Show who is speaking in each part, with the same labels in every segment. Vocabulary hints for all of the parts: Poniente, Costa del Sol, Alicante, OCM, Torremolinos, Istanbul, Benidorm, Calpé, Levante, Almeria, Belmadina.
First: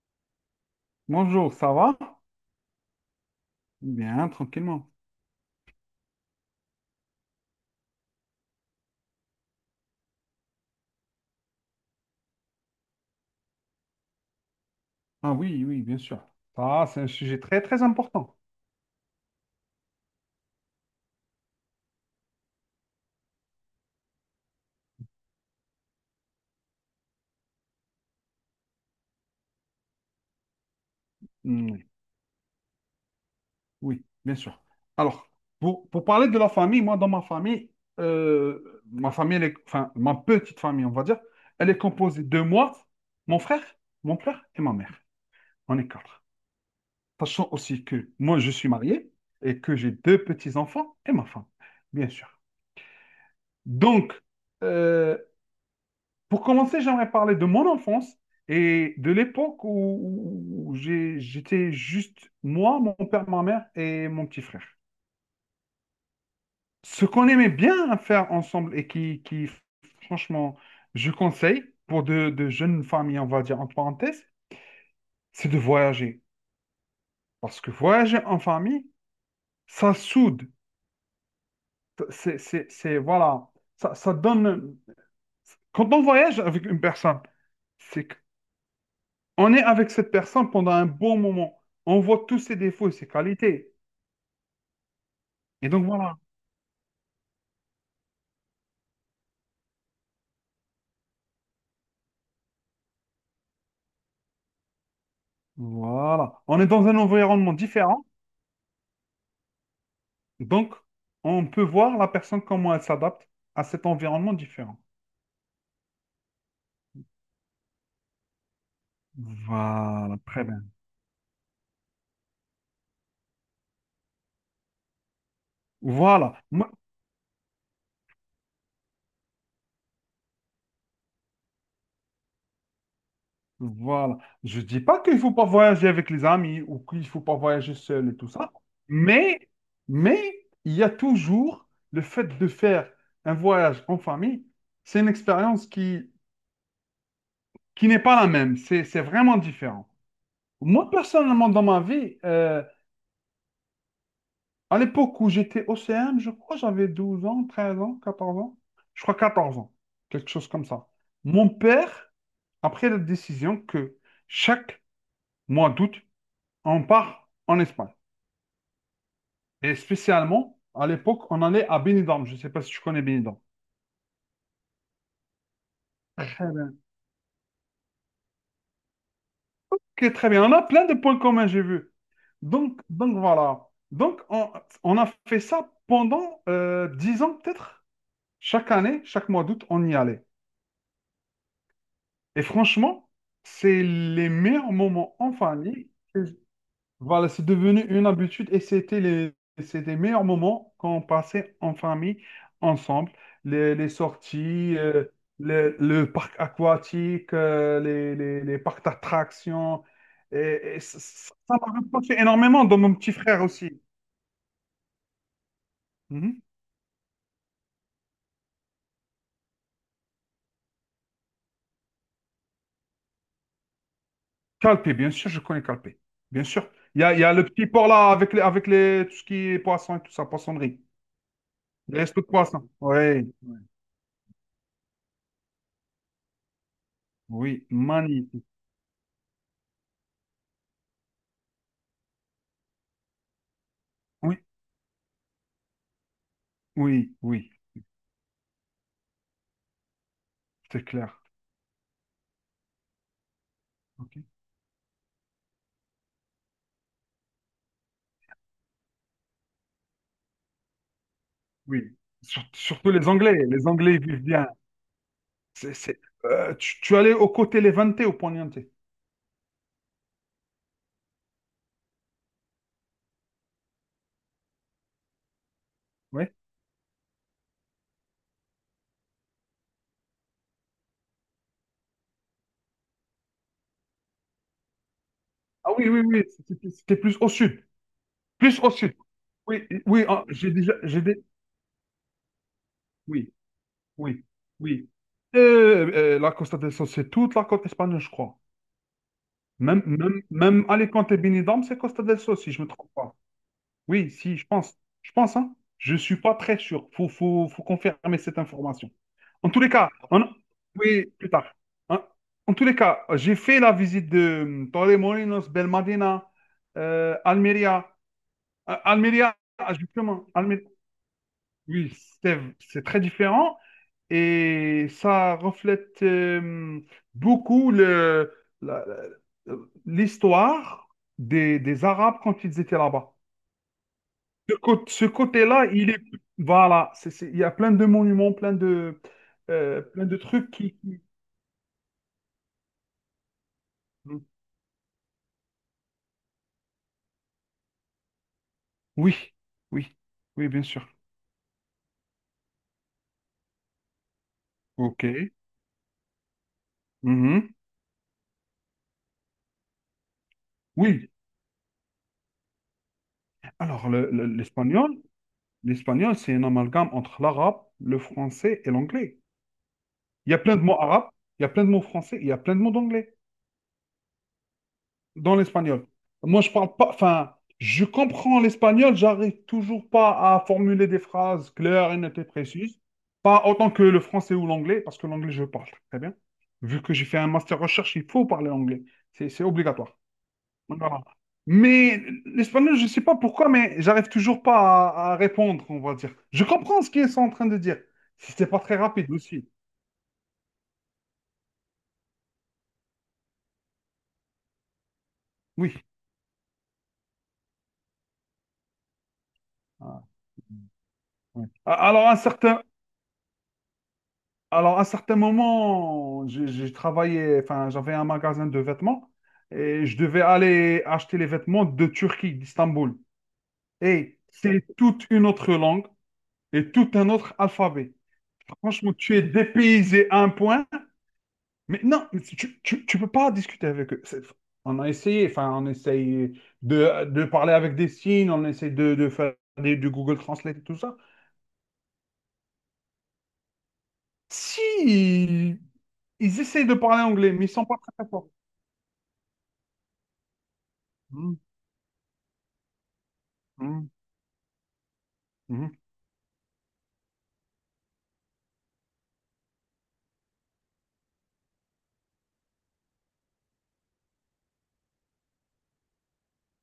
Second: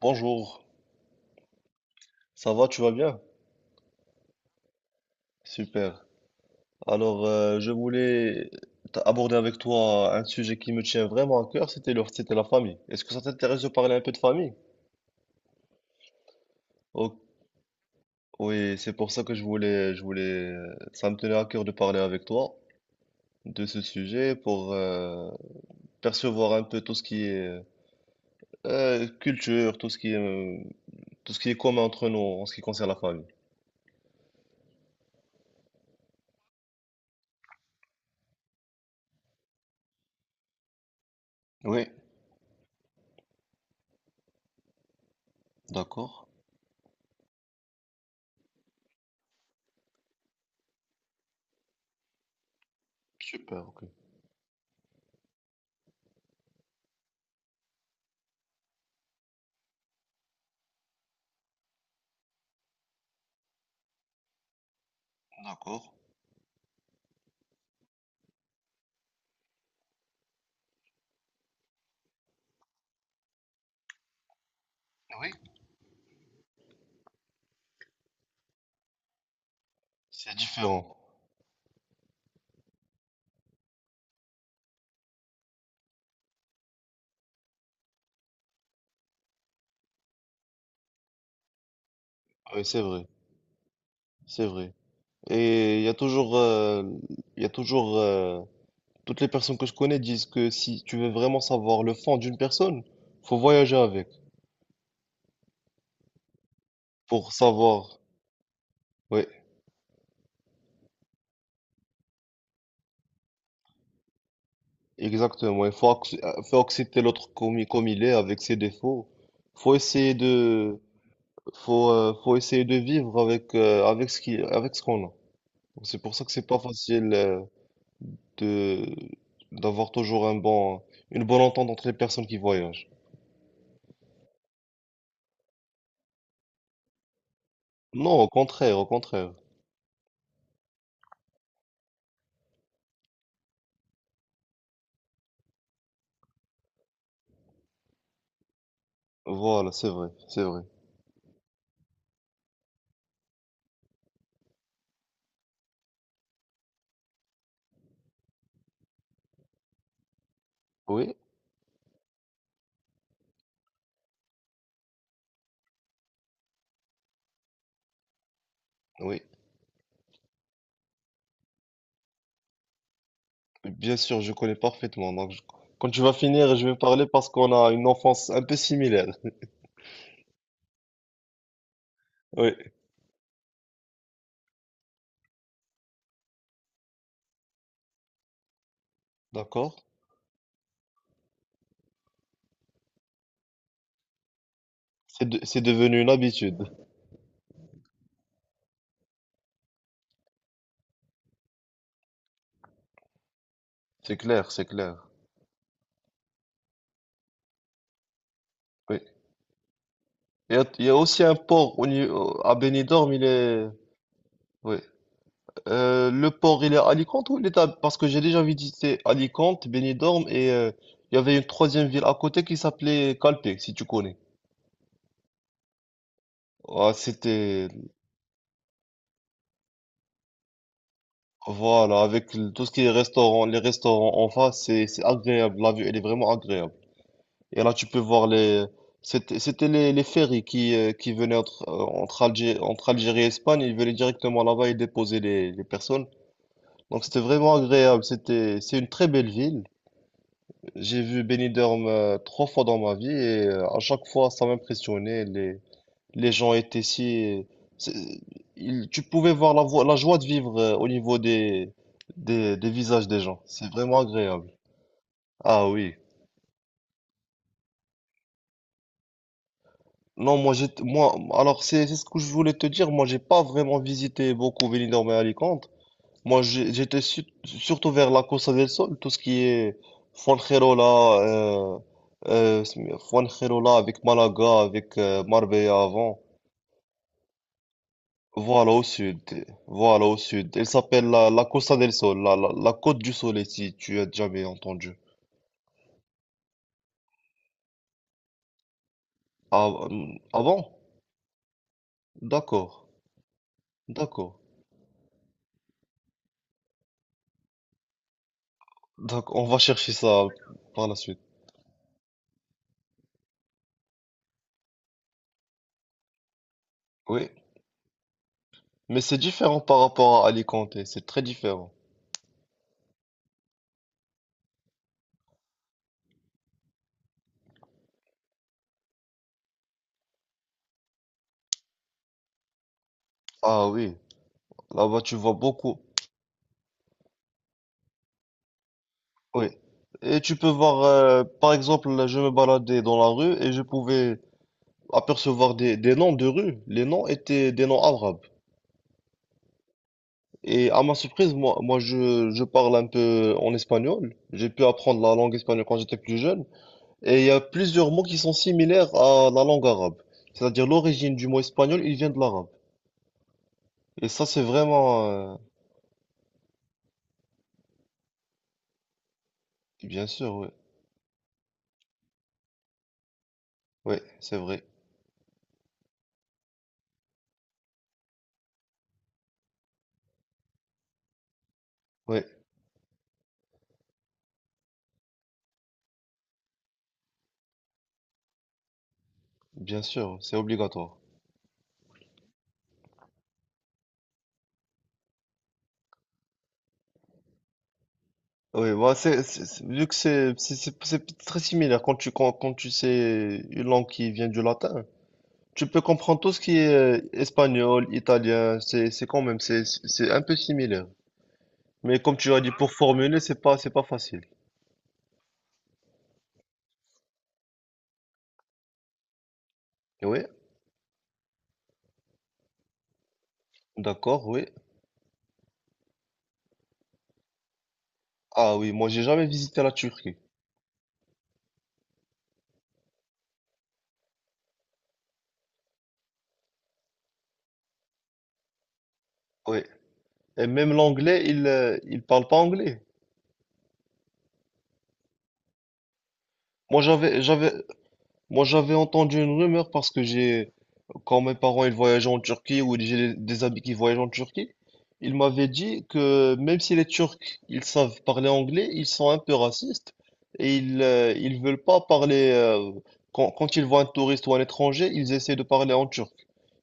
Speaker 1: Bonjour,
Speaker 2: Bonjour, ça va?
Speaker 1: ça va, tu vas bien?
Speaker 2: Bien, tranquillement.
Speaker 1: Super. Alors, je voulais aborder avec toi un sujet qui me tient vraiment à cœur, c'était c'était la famille. Est-ce que ça t'intéresse de parler un peu de famille?
Speaker 2: Ah oui, oui, bien sûr. Ça, c'est un
Speaker 1: Oh,
Speaker 2: sujet très, très important.
Speaker 1: oui, c'est pour ça que je voulais, ça me tenait à cœur de parler avec toi de ce sujet pour percevoir un peu tout ce qui est culture, tout ce qui est, tout ce qui est
Speaker 2: Mm,
Speaker 1: commun entre nous en ce qui concerne la famille.
Speaker 2: oui, bien sûr. Alors, pour parler de la famille, moi, dans ma famille, enfin, ma petite famille, on va dire, elle est
Speaker 1: Oui,
Speaker 2: composée de moi, mon frère, mon père et ma mère. On est quatre.
Speaker 1: d'accord.
Speaker 2: Sachant aussi que moi, je suis marié et que j'ai deux petits-enfants et ma femme, bien sûr.
Speaker 1: Super, ok.
Speaker 2: Donc, euh, Pour commencer, j'aimerais parler de mon enfance et de l'époque où j'étais juste moi, mon père, ma mère et mon petit frère.
Speaker 1: D'accord.
Speaker 2: Ce qu'on aimait bien faire ensemble et qui, franchement, je conseille pour de jeunes familles, on va dire en parenthèse,
Speaker 1: Oui,
Speaker 2: c'est de voyager. Parce que voyager en famille, ça
Speaker 1: c'est
Speaker 2: soude.
Speaker 1: différent.
Speaker 2: Voilà, ça, ça donne. Quand on voyage avec une personne, c'est on est avec cette personne pendant un bon moment. On voit tous ses
Speaker 1: Oui, c'est
Speaker 2: défauts et
Speaker 1: vrai.
Speaker 2: ses qualités.
Speaker 1: C'est vrai.
Speaker 2: Et
Speaker 1: Et il
Speaker 2: donc
Speaker 1: y a
Speaker 2: voilà.
Speaker 1: toujours, il y a toujours, euh, toutes les personnes que je connais disent que si tu veux vraiment savoir le fond d'une personne, faut voyager avec
Speaker 2: Voilà. On est dans un
Speaker 1: pour
Speaker 2: environnement
Speaker 1: savoir.
Speaker 2: différent.
Speaker 1: Oui,
Speaker 2: Donc, on peut voir la personne comment elle s'adapte à cet environnement différent.
Speaker 1: exactement. Il faut, faut accepter l'autre comme, comme il est, avec ses défauts. Faut essayer
Speaker 2: Voilà, très bien.
Speaker 1: de, faut, faut essayer de vivre avec, avec avec ce qu'on a. Donc, c'est pour ça que
Speaker 2: Voilà.
Speaker 1: c'est pas
Speaker 2: Moi,
Speaker 1: facile, de, d'avoir toujours une bonne entente entre les personnes qui voyagent.
Speaker 2: voilà. Je ne dis pas qu'il ne faut pas voyager avec les amis ou qu'il ne faut pas voyager seul et
Speaker 1: Non, au
Speaker 2: tout ça.
Speaker 1: contraire, au contraire.
Speaker 2: Mais, mais, il y a toujours le fait de faire un voyage en famille. C'est une expérience qui n'est pas la même. C'est vraiment
Speaker 1: Voilà, c'est
Speaker 2: différent.
Speaker 1: vrai, c'est vrai.
Speaker 2: Moi, personnellement, dans ma vie, à l'époque où j'étais au OCM, je crois, j'avais 12 ans, 13 ans, 14 ans. Je crois 14 ans, quelque chose comme ça.
Speaker 1: Oui,
Speaker 2: Mon père a pris la décision que chaque mois d'août, on part en Espagne.
Speaker 1: oui,
Speaker 2: Et spécialement, à l'époque, on allait à Benidorm. Je ne sais pas si tu connais Benidorm.
Speaker 1: bien sûr, je connais parfaitement. Donc, quand tu vas
Speaker 2: Très
Speaker 1: finir, je vais
Speaker 2: bien.
Speaker 1: parler parce qu'on a une enfance un peu similaire.
Speaker 2: Ok, très bien. On a plein de points communs, j'ai vu.
Speaker 1: Oui,
Speaker 2: Donc, voilà. Donc, on a fait ça pendant 10 ans, peut-être. Chaque année, chaque mois d'août, on
Speaker 1: d'accord.
Speaker 2: y allait. Et franchement, c'est les meilleurs moments en
Speaker 1: C'est
Speaker 2: famille.
Speaker 1: devenu une
Speaker 2: Et
Speaker 1: habitude.
Speaker 2: voilà, c'est devenu une habitude et c'est les meilleurs moments qu'on passait en famille ensemble. Les
Speaker 1: C'est clair, c'est
Speaker 2: sorties,
Speaker 1: clair.
Speaker 2: le parc aquatique, les parcs
Speaker 1: Oui.
Speaker 2: d'attractions.
Speaker 1: Il y
Speaker 2: Et,
Speaker 1: a,
Speaker 2: et,
Speaker 1: il y a
Speaker 2: ça
Speaker 1: aussi
Speaker 2: ça
Speaker 1: un
Speaker 2: m'a
Speaker 1: port au, ni-
Speaker 2: rapproché
Speaker 1: au- à
Speaker 2: énormément de mon
Speaker 1: Benidorm,
Speaker 2: petit
Speaker 1: il
Speaker 2: frère
Speaker 1: est.
Speaker 2: aussi.
Speaker 1: Oui. Le
Speaker 2: Mhm.
Speaker 1: port, il est à Alicante ou Parce que j'ai déjà visité Alicante, Benidorm et il y avait une troisième ville à côté qui s'appelait Calpe, si tu connais.
Speaker 2: Calpé, bien sûr, je connais Calpé. Bien sûr.
Speaker 1: Ah,
Speaker 2: Il y a le petit
Speaker 1: c'était
Speaker 2: port là avec les, tout ce qui est poisson et tout ça, poissonnerie. Les
Speaker 1: voilà,
Speaker 2: restos de
Speaker 1: avec tout
Speaker 2: poisson.
Speaker 1: ce qui est
Speaker 2: Oui.
Speaker 1: restaurant, les restaurants en face, c'est agréable. La vue, elle est vraiment agréable. Et
Speaker 2: Oui,
Speaker 1: là, tu peux voir
Speaker 2: magnifique.
Speaker 1: les. C'était les ferries qui venaient entre Algérie et Espagne. Ils venaient
Speaker 2: Oui,
Speaker 1: directement là-bas et déposaient les personnes. Donc,
Speaker 2: oui,
Speaker 1: c'était
Speaker 2: oui,
Speaker 1: vraiment agréable. C'est une très belle ville.
Speaker 2: c'est
Speaker 1: J'ai
Speaker 2: clair.
Speaker 1: vu Benidorm trois fois dans ma vie et à chaque
Speaker 2: Ok.
Speaker 1: fois, ça m'impressionnait. Les gens étaient si... c'est- tu pouvais voir la joie de vivre au niveau des,
Speaker 2: Oui.
Speaker 1: des, des
Speaker 2: Surtout
Speaker 1: visages
Speaker 2: les
Speaker 1: des
Speaker 2: Anglais.
Speaker 1: gens.
Speaker 2: Les
Speaker 1: C'est
Speaker 2: Anglais
Speaker 1: vraiment
Speaker 2: ils vivent bien.
Speaker 1: agréable. Ah
Speaker 2: C'est,
Speaker 1: oui.
Speaker 2: c'est- tu allais au côté Levante au Poniente.
Speaker 1: Non, moi, alors c'est ce que je voulais te dire. Moi, j'ai pas vraiment visité beaucoup Benidorm et Alicante.
Speaker 2: Oui.
Speaker 1: Moi, j'ai- j'étais surtout vers la Costa del Sol, tout ce qui est Fuengirola, euh, euh, Fuengirola avec Malaga, avec
Speaker 2: Ah
Speaker 1: Marbella
Speaker 2: oui, oui,
Speaker 1: avant.
Speaker 2: oui. C'était plus au sud. Plus au
Speaker 1: Voilà au
Speaker 2: sud.
Speaker 1: sud,
Speaker 2: Oui, oui,
Speaker 1: voilà au
Speaker 2: ah, j'ai
Speaker 1: sud. Elle
Speaker 2: déjà.
Speaker 1: s'appelle la Costa del Sol, la Côte du
Speaker 2: Oui,
Speaker 1: Soleil, si tu as
Speaker 2: oui,
Speaker 1: jamais
Speaker 2: oui.
Speaker 1: entendu.
Speaker 2: La Costa del Sol, c'est toute la côte espagnole, je crois.
Speaker 1: Ah,
Speaker 2: Même, même,
Speaker 1: ah bon?
Speaker 2: même Alicante et Benidorm, c'est Costa del Sol, si je me
Speaker 1: D'accord,
Speaker 2: trompe pas. Oui,
Speaker 1: d'accord.
Speaker 2: si, je pense. Je pense, hein. Je suis pas très sûr. Faut confirmer cette information.
Speaker 1: Donc on
Speaker 2: En
Speaker 1: va
Speaker 2: tous les cas,
Speaker 1: chercher ça par la
Speaker 2: oui,
Speaker 1: suite.
Speaker 2: plus tard. En, en tous les cas, j'ai fait la visite de Torremolinos, Belmadina,
Speaker 1: Oui,
Speaker 2: Almeria.
Speaker 1: mais c'est
Speaker 2: Almeria,
Speaker 1: différent par
Speaker 2: justement.
Speaker 1: rapport à Alicante, c'est très différent.
Speaker 2: Oui, c'est très différent et ça reflète beaucoup la- la- l'histoire des Arabes quand ils étaient là-bas.
Speaker 1: Ah oui,
Speaker 2: Ce, cô-
Speaker 1: là-bas
Speaker 2: ce
Speaker 1: tu vois
Speaker 2: côté-là,
Speaker 1: beaucoup.
Speaker 2: il est. Voilà, il y a plein de monuments, plein de,
Speaker 1: Oui.
Speaker 2: euh, plein de
Speaker 1: Et tu peux
Speaker 2: trucs qui...
Speaker 1: voir,
Speaker 2: qui-
Speaker 1: par exemple, là, je me baladais dans la rue et je pouvais
Speaker 2: Mmh.
Speaker 1: apercevoir des noms de rues. Les noms étaient des noms arabes.
Speaker 2: Oui, oui, oui, bien
Speaker 1: Et à
Speaker 2: sûr.
Speaker 1: ma surprise, je parle un peu en espagnol. J'ai pu apprendre la
Speaker 2: OK.
Speaker 1: langue espagnole quand j'étais plus jeune. Et il y a
Speaker 2: Mhm.
Speaker 1: plusieurs mots qui sont similaires à la langue arabe. C'est-à-dire
Speaker 2: Oui.
Speaker 1: l'origine du mot espagnol, il vient de l'arabe.
Speaker 2: Alors,
Speaker 1: Et
Speaker 2: le-
Speaker 1: ça,
Speaker 2: le-
Speaker 1: c'est
Speaker 2: l'espagnol,
Speaker 1: vraiment...
Speaker 2: l'espagnol, c'est un amalgame entre l'arabe, le français et l'anglais.
Speaker 1: Bien sûr,
Speaker 2: Il y a
Speaker 1: oui.
Speaker 2: plein de mots arabes, il y a plein de mots français, il y a plein de mots d'anglais
Speaker 1: Oui, c'est vrai.
Speaker 2: dans l'espagnol. Moi, je parle pas, enfin, je comprends l'espagnol, j'arrive toujours pas à formuler des phrases claires et nettes
Speaker 1: Oui,
Speaker 2: et précises, pas autant que le français ou l'anglais, parce que l'anglais, je parle très bien. Vu que j'ai fait un master recherche, il faut parler anglais, c'est
Speaker 1: bien
Speaker 2: obligatoire.
Speaker 1: sûr, c'est obligatoire.
Speaker 2: Voilà. Mais l'espagnol, je sais pas pourquoi, mais j'arrive toujours pas à répondre, on va dire. Je comprends ce qu'ils sont en train de dire. C'était pas
Speaker 1: Oui,
Speaker 2: très
Speaker 1: bah
Speaker 2: rapide
Speaker 1: c'est,
Speaker 2: aussi.
Speaker 1: vu que c'est très similaire quand tu sais une langue qui vient du latin, tu
Speaker 2: Oui.
Speaker 1: peux comprendre tout ce qui est espagnol, italien, c'est quand même c'est c'est
Speaker 2: Ah,
Speaker 1: c'est un peu similaire.
Speaker 2: ouais.
Speaker 1: Mais
Speaker 2: Alors,
Speaker 1: comme
Speaker 2: un
Speaker 1: tu as dit,
Speaker 2: certain
Speaker 1: pour formuler, c'est pas facile.
Speaker 2: Alors, à certains moments, j'ai travaillé, enfin, j'avais un magasin de vêtements et je
Speaker 1: Oui,
Speaker 2: devais aller acheter les vêtements de Turquie, d'Istanbul. Et
Speaker 1: d'accord, oui.
Speaker 2: c'est toute une autre langue et tout un autre alphabet.
Speaker 1: Ah oui, moi
Speaker 2: Franchement,
Speaker 1: j'ai
Speaker 2: tu es
Speaker 1: jamais visité la
Speaker 2: dépaysé
Speaker 1: Turquie.
Speaker 2: à un point, mais non, mais tu peux pas discuter avec eux. On a essayé, enfin, on essaye de parler avec des signes, on essaye de faire
Speaker 1: Oui.
Speaker 2: du Google
Speaker 1: Et
Speaker 2: Translate et
Speaker 1: même
Speaker 2: tout ça.
Speaker 1: l'anglais, il parle pas anglais.
Speaker 2: Si, ils essayent de
Speaker 1: Moi
Speaker 2: parler
Speaker 1: j'avais,
Speaker 2: anglais, mais ils
Speaker 1: j'avais,
Speaker 2: sont pas très, très forts.
Speaker 1: moi j'avais entendu une rumeur. Quand mes
Speaker 2: Hmm,
Speaker 1: parents ils voyageaient en Turquie ou j'ai des amis qui
Speaker 2: hmm.
Speaker 1: voyagent en Turquie, ils m'avaient dit
Speaker 2: Mhm.
Speaker 1: que même si les Turcs ils savent parler anglais, ils sont un peu racistes et ils veulent pas parler quand ils voient un touriste ou un étranger, ils essaient de parler en turc.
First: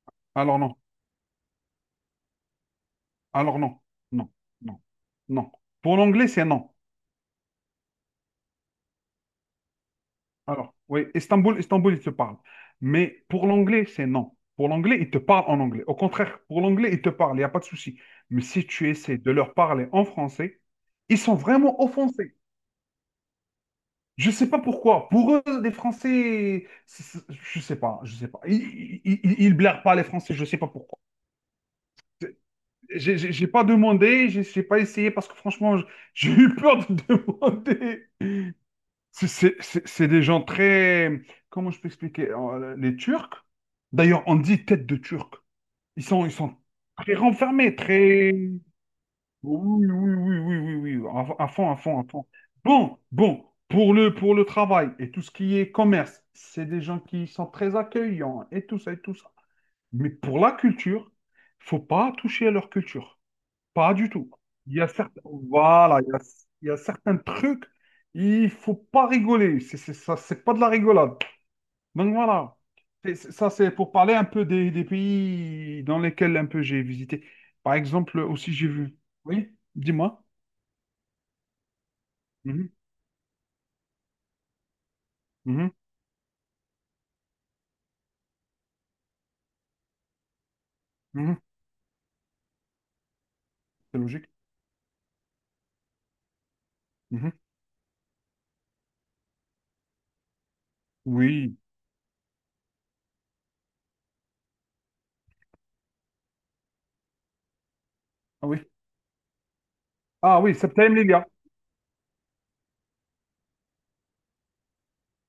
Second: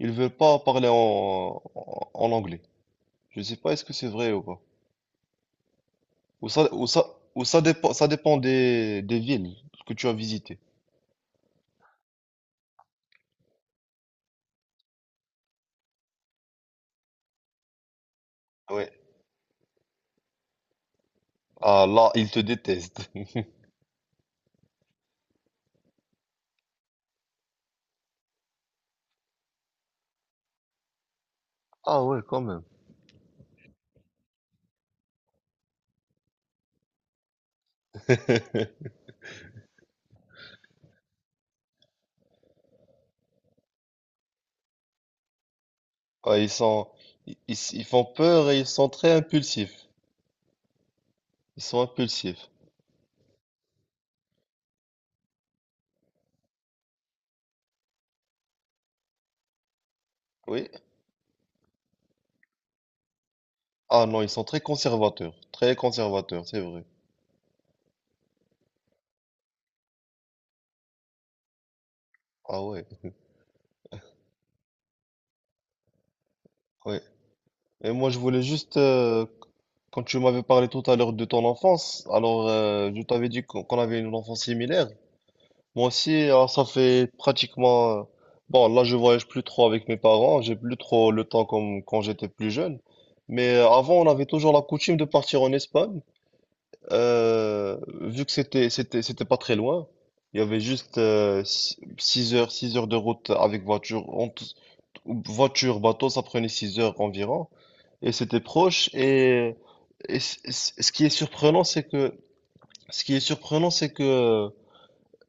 Speaker 1: Ils veulent pas
Speaker 2: Alors non.
Speaker 1: parler en anglais. Je sais
Speaker 2: Alors
Speaker 1: pas
Speaker 2: non.
Speaker 1: est-ce que c'est
Speaker 2: Non.
Speaker 1: vrai ou pas.
Speaker 2: Non. Non. Pour l'anglais, c'est
Speaker 1: Ou
Speaker 2: non.
Speaker 1: ça ou ça ou ça dépend des villes que tu as visitées.
Speaker 2: Alors, oui, Istanbul, Istanbul, il te parle. Mais pour l'anglais, c'est non. Pour l'anglais, il te parle en anglais. Au contraire, pour l'anglais, il te parle, il n'y a pas de souci. Mais si tu
Speaker 1: Ouais.
Speaker 2: essaies de leur parler en français, ils sont vraiment
Speaker 1: Ah là, ils
Speaker 2: offensés.
Speaker 1: te détestent.
Speaker 2: Je ne sais pas pourquoi. Pour eux, les Français, je ne sais pas, je sais pas. Ils ils blairent pas les Français, je ne sais pas pourquoi.
Speaker 1: Ah ouais, quand même.
Speaker 2: J'ai pas demandé, j'ai pas essayé parce que franchement, j'ai eu peur de demander. C'est des gens très. Comment je peux expliquer? Les Turcs, d'ailleurs, on dit tête de Turc. Ils sont, ils
Speaker 1: Ah,
Speaker 2: sont très renfermés,
Speaker 1: ils font
Speaker 2: très.
Speaker 1: peur et ils sont très
Speaker 2: Oui, oui,
Speaker 1: impulsifs.
Speaker 2: oui, oui, oui, oui, oui, à
Speaker 1: Ils
Speaker 2: fond, à
Speaker 1: sont
Speaker 2: fond, à fond.
Speaker 1: impulsifs.
Speaker 2: Bon, pour le travail et tout ce qui est commerce, c'est des gens qui sont très accueillants et tout ça et tout ça. Mais pour la
Speaker 1: Oui.
Speaker 2: culture, faut pas toucher à leur culture. Pas
Speaker 1: Ah
Speaker 2: du
Speaker 1: non, ils
Speaker 2: tout.
Speaker 1: sont très
Speaker 2: Il y a certains,
Speaker 1: conservateurs. Très
Speaker 2: voilà, il y a,
Speaker 1: conservateurs, c'est
Speaker 2: il y a
Speaker 1: vrai.
Speaker 2: certains trucs, il faut pas rigoler. C'est ça, c'est pas de la rigolade. Donc voilà.
Speaker 1: Ah ouais.
Speaker 2: Ça, c'est pour parler un peu des pays dans lesquels un peu j'ai
Speaker 1: Ouais.
Speaker 2: visité. Par
Speaker 1: Et moi,
Speaker 2: exemple,
Speaker 1: je voulais
Speaker 2: aussi j'ai
Speaker 1: juste,
Speaker 2: vu. Oui,
Speaker 1: quand tu
Speaker 2: dis-moi.
Speaker 1: m'avais parlé tout à l'heure de ton enfance, alors
Speaker 2: Mhm,
Speaker 1: je t'avais dit qu'on avait une enfance similaire.
Speaker 2: mhm,
Speaker 1: Moi aussi, alors, ça fait pratiquement. Bon, là, je voyage plus trop avec mes parents. J'ai plus trop le
Speaker 2: mhm.
Speaker 1: temps comme quand j'étais plus jeune. Mais avant,
Speaker 2: C'est
Speaker 1: on avait
Speaker 2: logique.
Speaker 1: toujours la coutume de partir en Espagne.
Speaker 2: Mhm.
Speaker 1: Vu que c'était pas très loin, il y avait juste
Speaker 2: Oui.
Speaker 1: 6 heures de route avec voiture voiture bateau, ça prenait 6 heures environ et c'était
Speaker 2: Ah oui.
Speaker 1: proche,
Speaker 2: Ah oui,
Speaker 1: ce
Speaker 2: Septem
Speaker 1: qui est
Speaker 2: Lilia.
Speaker 1: surprenant c'est que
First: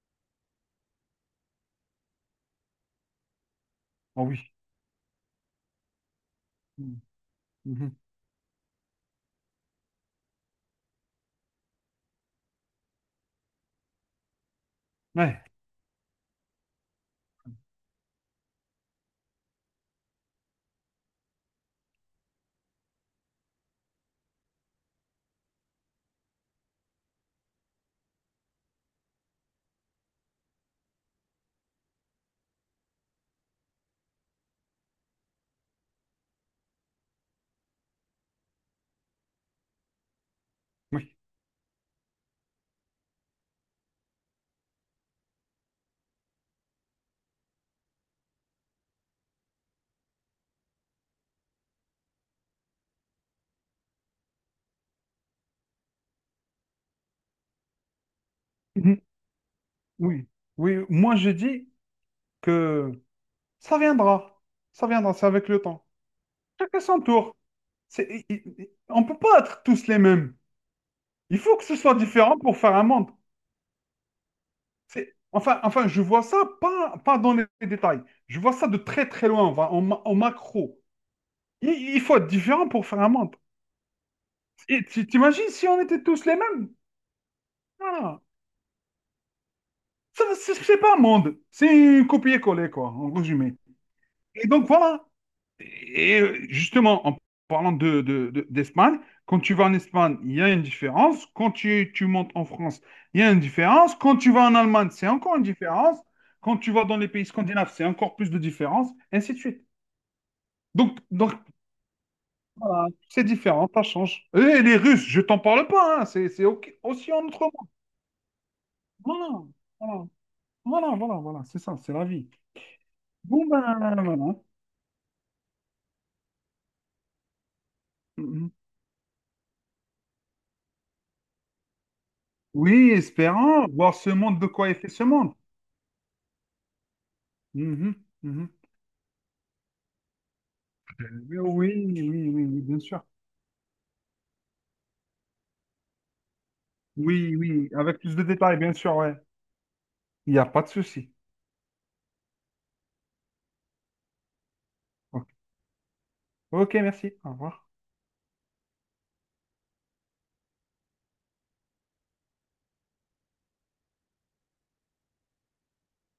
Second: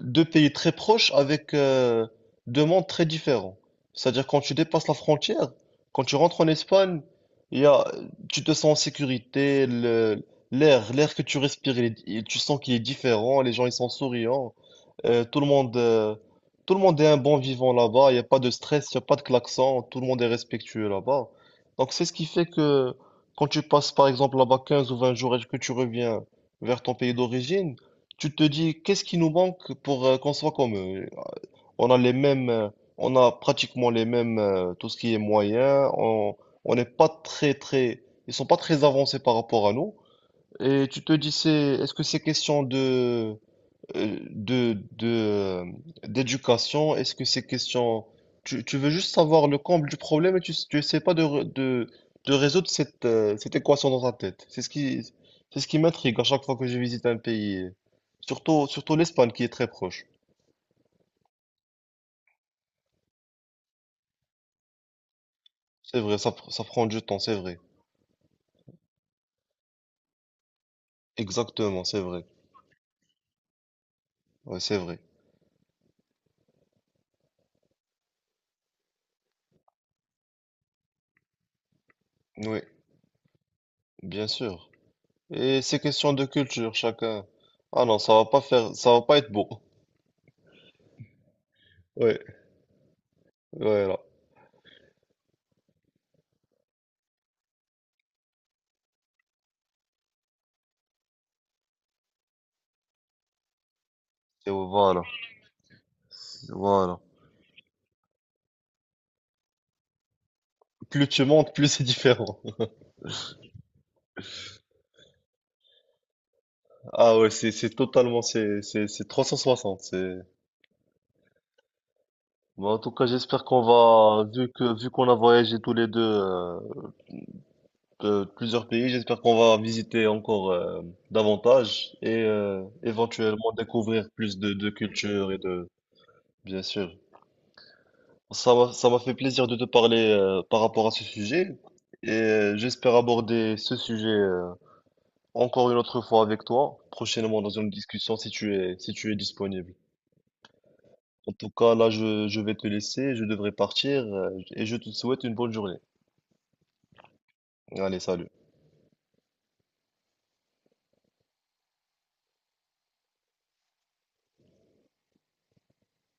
Speaker 1: deux pays très proches avec deux mondes très différents.
Speaker 2: Ah
Speaker 1: C'est-à-dire quand
Speaker 2: oui.
Speaker 1: tu dépasses la frontière, quand tu rentres en Espagne,
Speaker 2: Mhm,
Speaker 1: il y a,
Speaker 2: mhm.
Speaker 1: tu te sens en sécurité, l'air que tu respires, tu sens qu'il est différent, les gens ils sont souriants, euh, tout
Speaker 2: Ouais,
Speaker 1: le monde, euh, tout le monde est un bon vivant là-bas, il n'y a pas de stress, il n'y a pas de klaxon, tout le monde est respectueux là-bas. Donc c'est ce qui fait que quand tu passes par exemple là-bas 15 ou 20 jours et que tu reviens vers ton pays d'origine, tu te dis, qu'est-ce qui nous manque pour qu'on soit comme eux? On a on a pratiquement les mêmes, tout ce qui est moyen. On n'est pas ils sont pas très avancés par rapport à nous. Et tu te
Speaker 2: oui.
Speaker 1: dis, c'est, est-ce que c'est question euh, de, de, euh, d'éducation? Est-ce que ces questions... Tu veux juste savoir le comble du problème et tu essaies pas de résoudre cette équation dans ta tête. C'est ce qui m'intrigue à chaque fois que je visite un pays. Surtout,
Speaker 2: Mhm,
Speaker 1: l'Espagne qui est très proche.
Speaker 2: oui. Oui. Moi, je dis que ça viendra. Ça viendra, c'est avec le temps.
Speaker 1: C'est vrai, ça
Speaker 2: Chacun
Speaker 1: prend
Speaker 2: son
Speaker 1: du temps, c'est
Speaker 2: tour.
Speaker 1: vrai.
Speaker 2: On ne peut pas être tous les mêmes. Il faut que ce
Speaker 1: Exactement,
Speaker 2: soit
Speaker 1: c'est vrai.
Speaker 2: différent pour faire un monde.
Speaker 1: Ouais, c'est vrai.
Speaker 2: Enfin, je vois ça pas dans les détails. Je vois ça de très très loin, enfin, en macro. Il faut être
Speaker 1: Oui,
Speaker 2: différent pour faire un monde.
Speaker 1: bien sûr.
Speaker 2: Et t'imagines
Speaker 1: Et
Speaker 2: si
Speaker 1: ces
Speaker 2: on était
Speaker 1: questions de
Speaker 2: tous les mêmes?
Speaker 1: culture, chacun. Ah non, ça
Speaker 2: Ah,
Speaker 1: va pas faire, ça va pas être beau.
Speaker 2: ça, c'est pas un monde. C'est une
Speaker 1: Ouais,
Speaker 2: copier-coller, quoi, en résumé.
Speaker 1: voilà.
Speaker 2: Et donc voilà. Et justement, en parlant d'Espagne, quand tu vas en Espagne, il y a une différence. Quand tu montes en France, il y a une différence. Quand tu vas
Speaker 1: Et
Speaker 2: en Allemagne,
Speaker 1: voilà.
Speaker 2: c'est encore une différence. Quand tu vas dans
Speaker 1: Voilà.
Speaker 2: les pays scandinaves, c'est encore plus de différence, ainsi de suite. Donc,
Speaker 1: Plus tu
Speaker 2: donc
Speaker 1: montes, plus c'est différent.
Speaker 2: voilà, c'est différent, ça change. Et les Russes, je t'en parle pas, hein, c'est aussi
Speaker 1: Ah
Speaker 2: en
Speaker 1: ouais,
Speaker 2: autre monde.
Speaker 1: c'est totalement c'est trois
Speaker 2: Voilà,
Speaker 1: cent soixante.
Speaker 2: voilà,
Speaker 1: C'est
Speaker 2: voilà, voilà, voilà, c'est ça, c'est la vie.
Speaker 1: Bon, en tout cas, j'espère
Speaker 2: Bon, ben
Speaker 1: qu'on va
Speaker 2: voilà.
Speaker 1: vu que vu qu'on a voyagé tous les deux de
Speaker 2: Mhm.
Speaker 1: plusieurs pays, j'espère qu'on va visiter encore davantage et
Speaker 2: Oui,
Speaker 1: éventuellement
Speaker 2: espérant voir
Speaker 1: découvrir
Speaker 2: ce
Speaker 1: plus
Speaker 2: monde de
Speaker 1: de
Speaker 2: quoi est fait ce
Speaker 1: cultures.
Speaker 2: monde.
Speaker 1: Et de Bien sûr.
Speaker 2: Mhm, mhm.
Speaker 1: Ça m'a fait plaisir de te parler par rapport à ce
Speaker 2: Oui,
Speaker 1: sujet
Speaker 2: oui,
Speaker 1: et
Speaker 2: oui, oui, oui, bien
Speaker 1: j'espère
Speaker 2: sûr.
Speaker 1: aborder ce sujet encore une autre fois avec toi,
Speaker 2: Oui,
Speaker 1: prochainement dans
Speaker 2: oui,
Speaker 1: une
Speaker 2: avec plus
Speaker 1: discussion
Speaker 2: de
Speaker 1: si tu
Speaker 2: détails, bien
Speaker 1: es
Speaker 2: sûr, ouais.
Speaker 1: disponible.
Speaker 2: Il n'y a pas de souci.
Speaker 1: En tout cas, là, je vais te laisser, je devrais partir et je te souhaite
Speaker 2: Ok,
Speaker 1: une bonne journée.
Speaker 2: ok, merci. Au revoir.
Speaker 1: Allez, salut.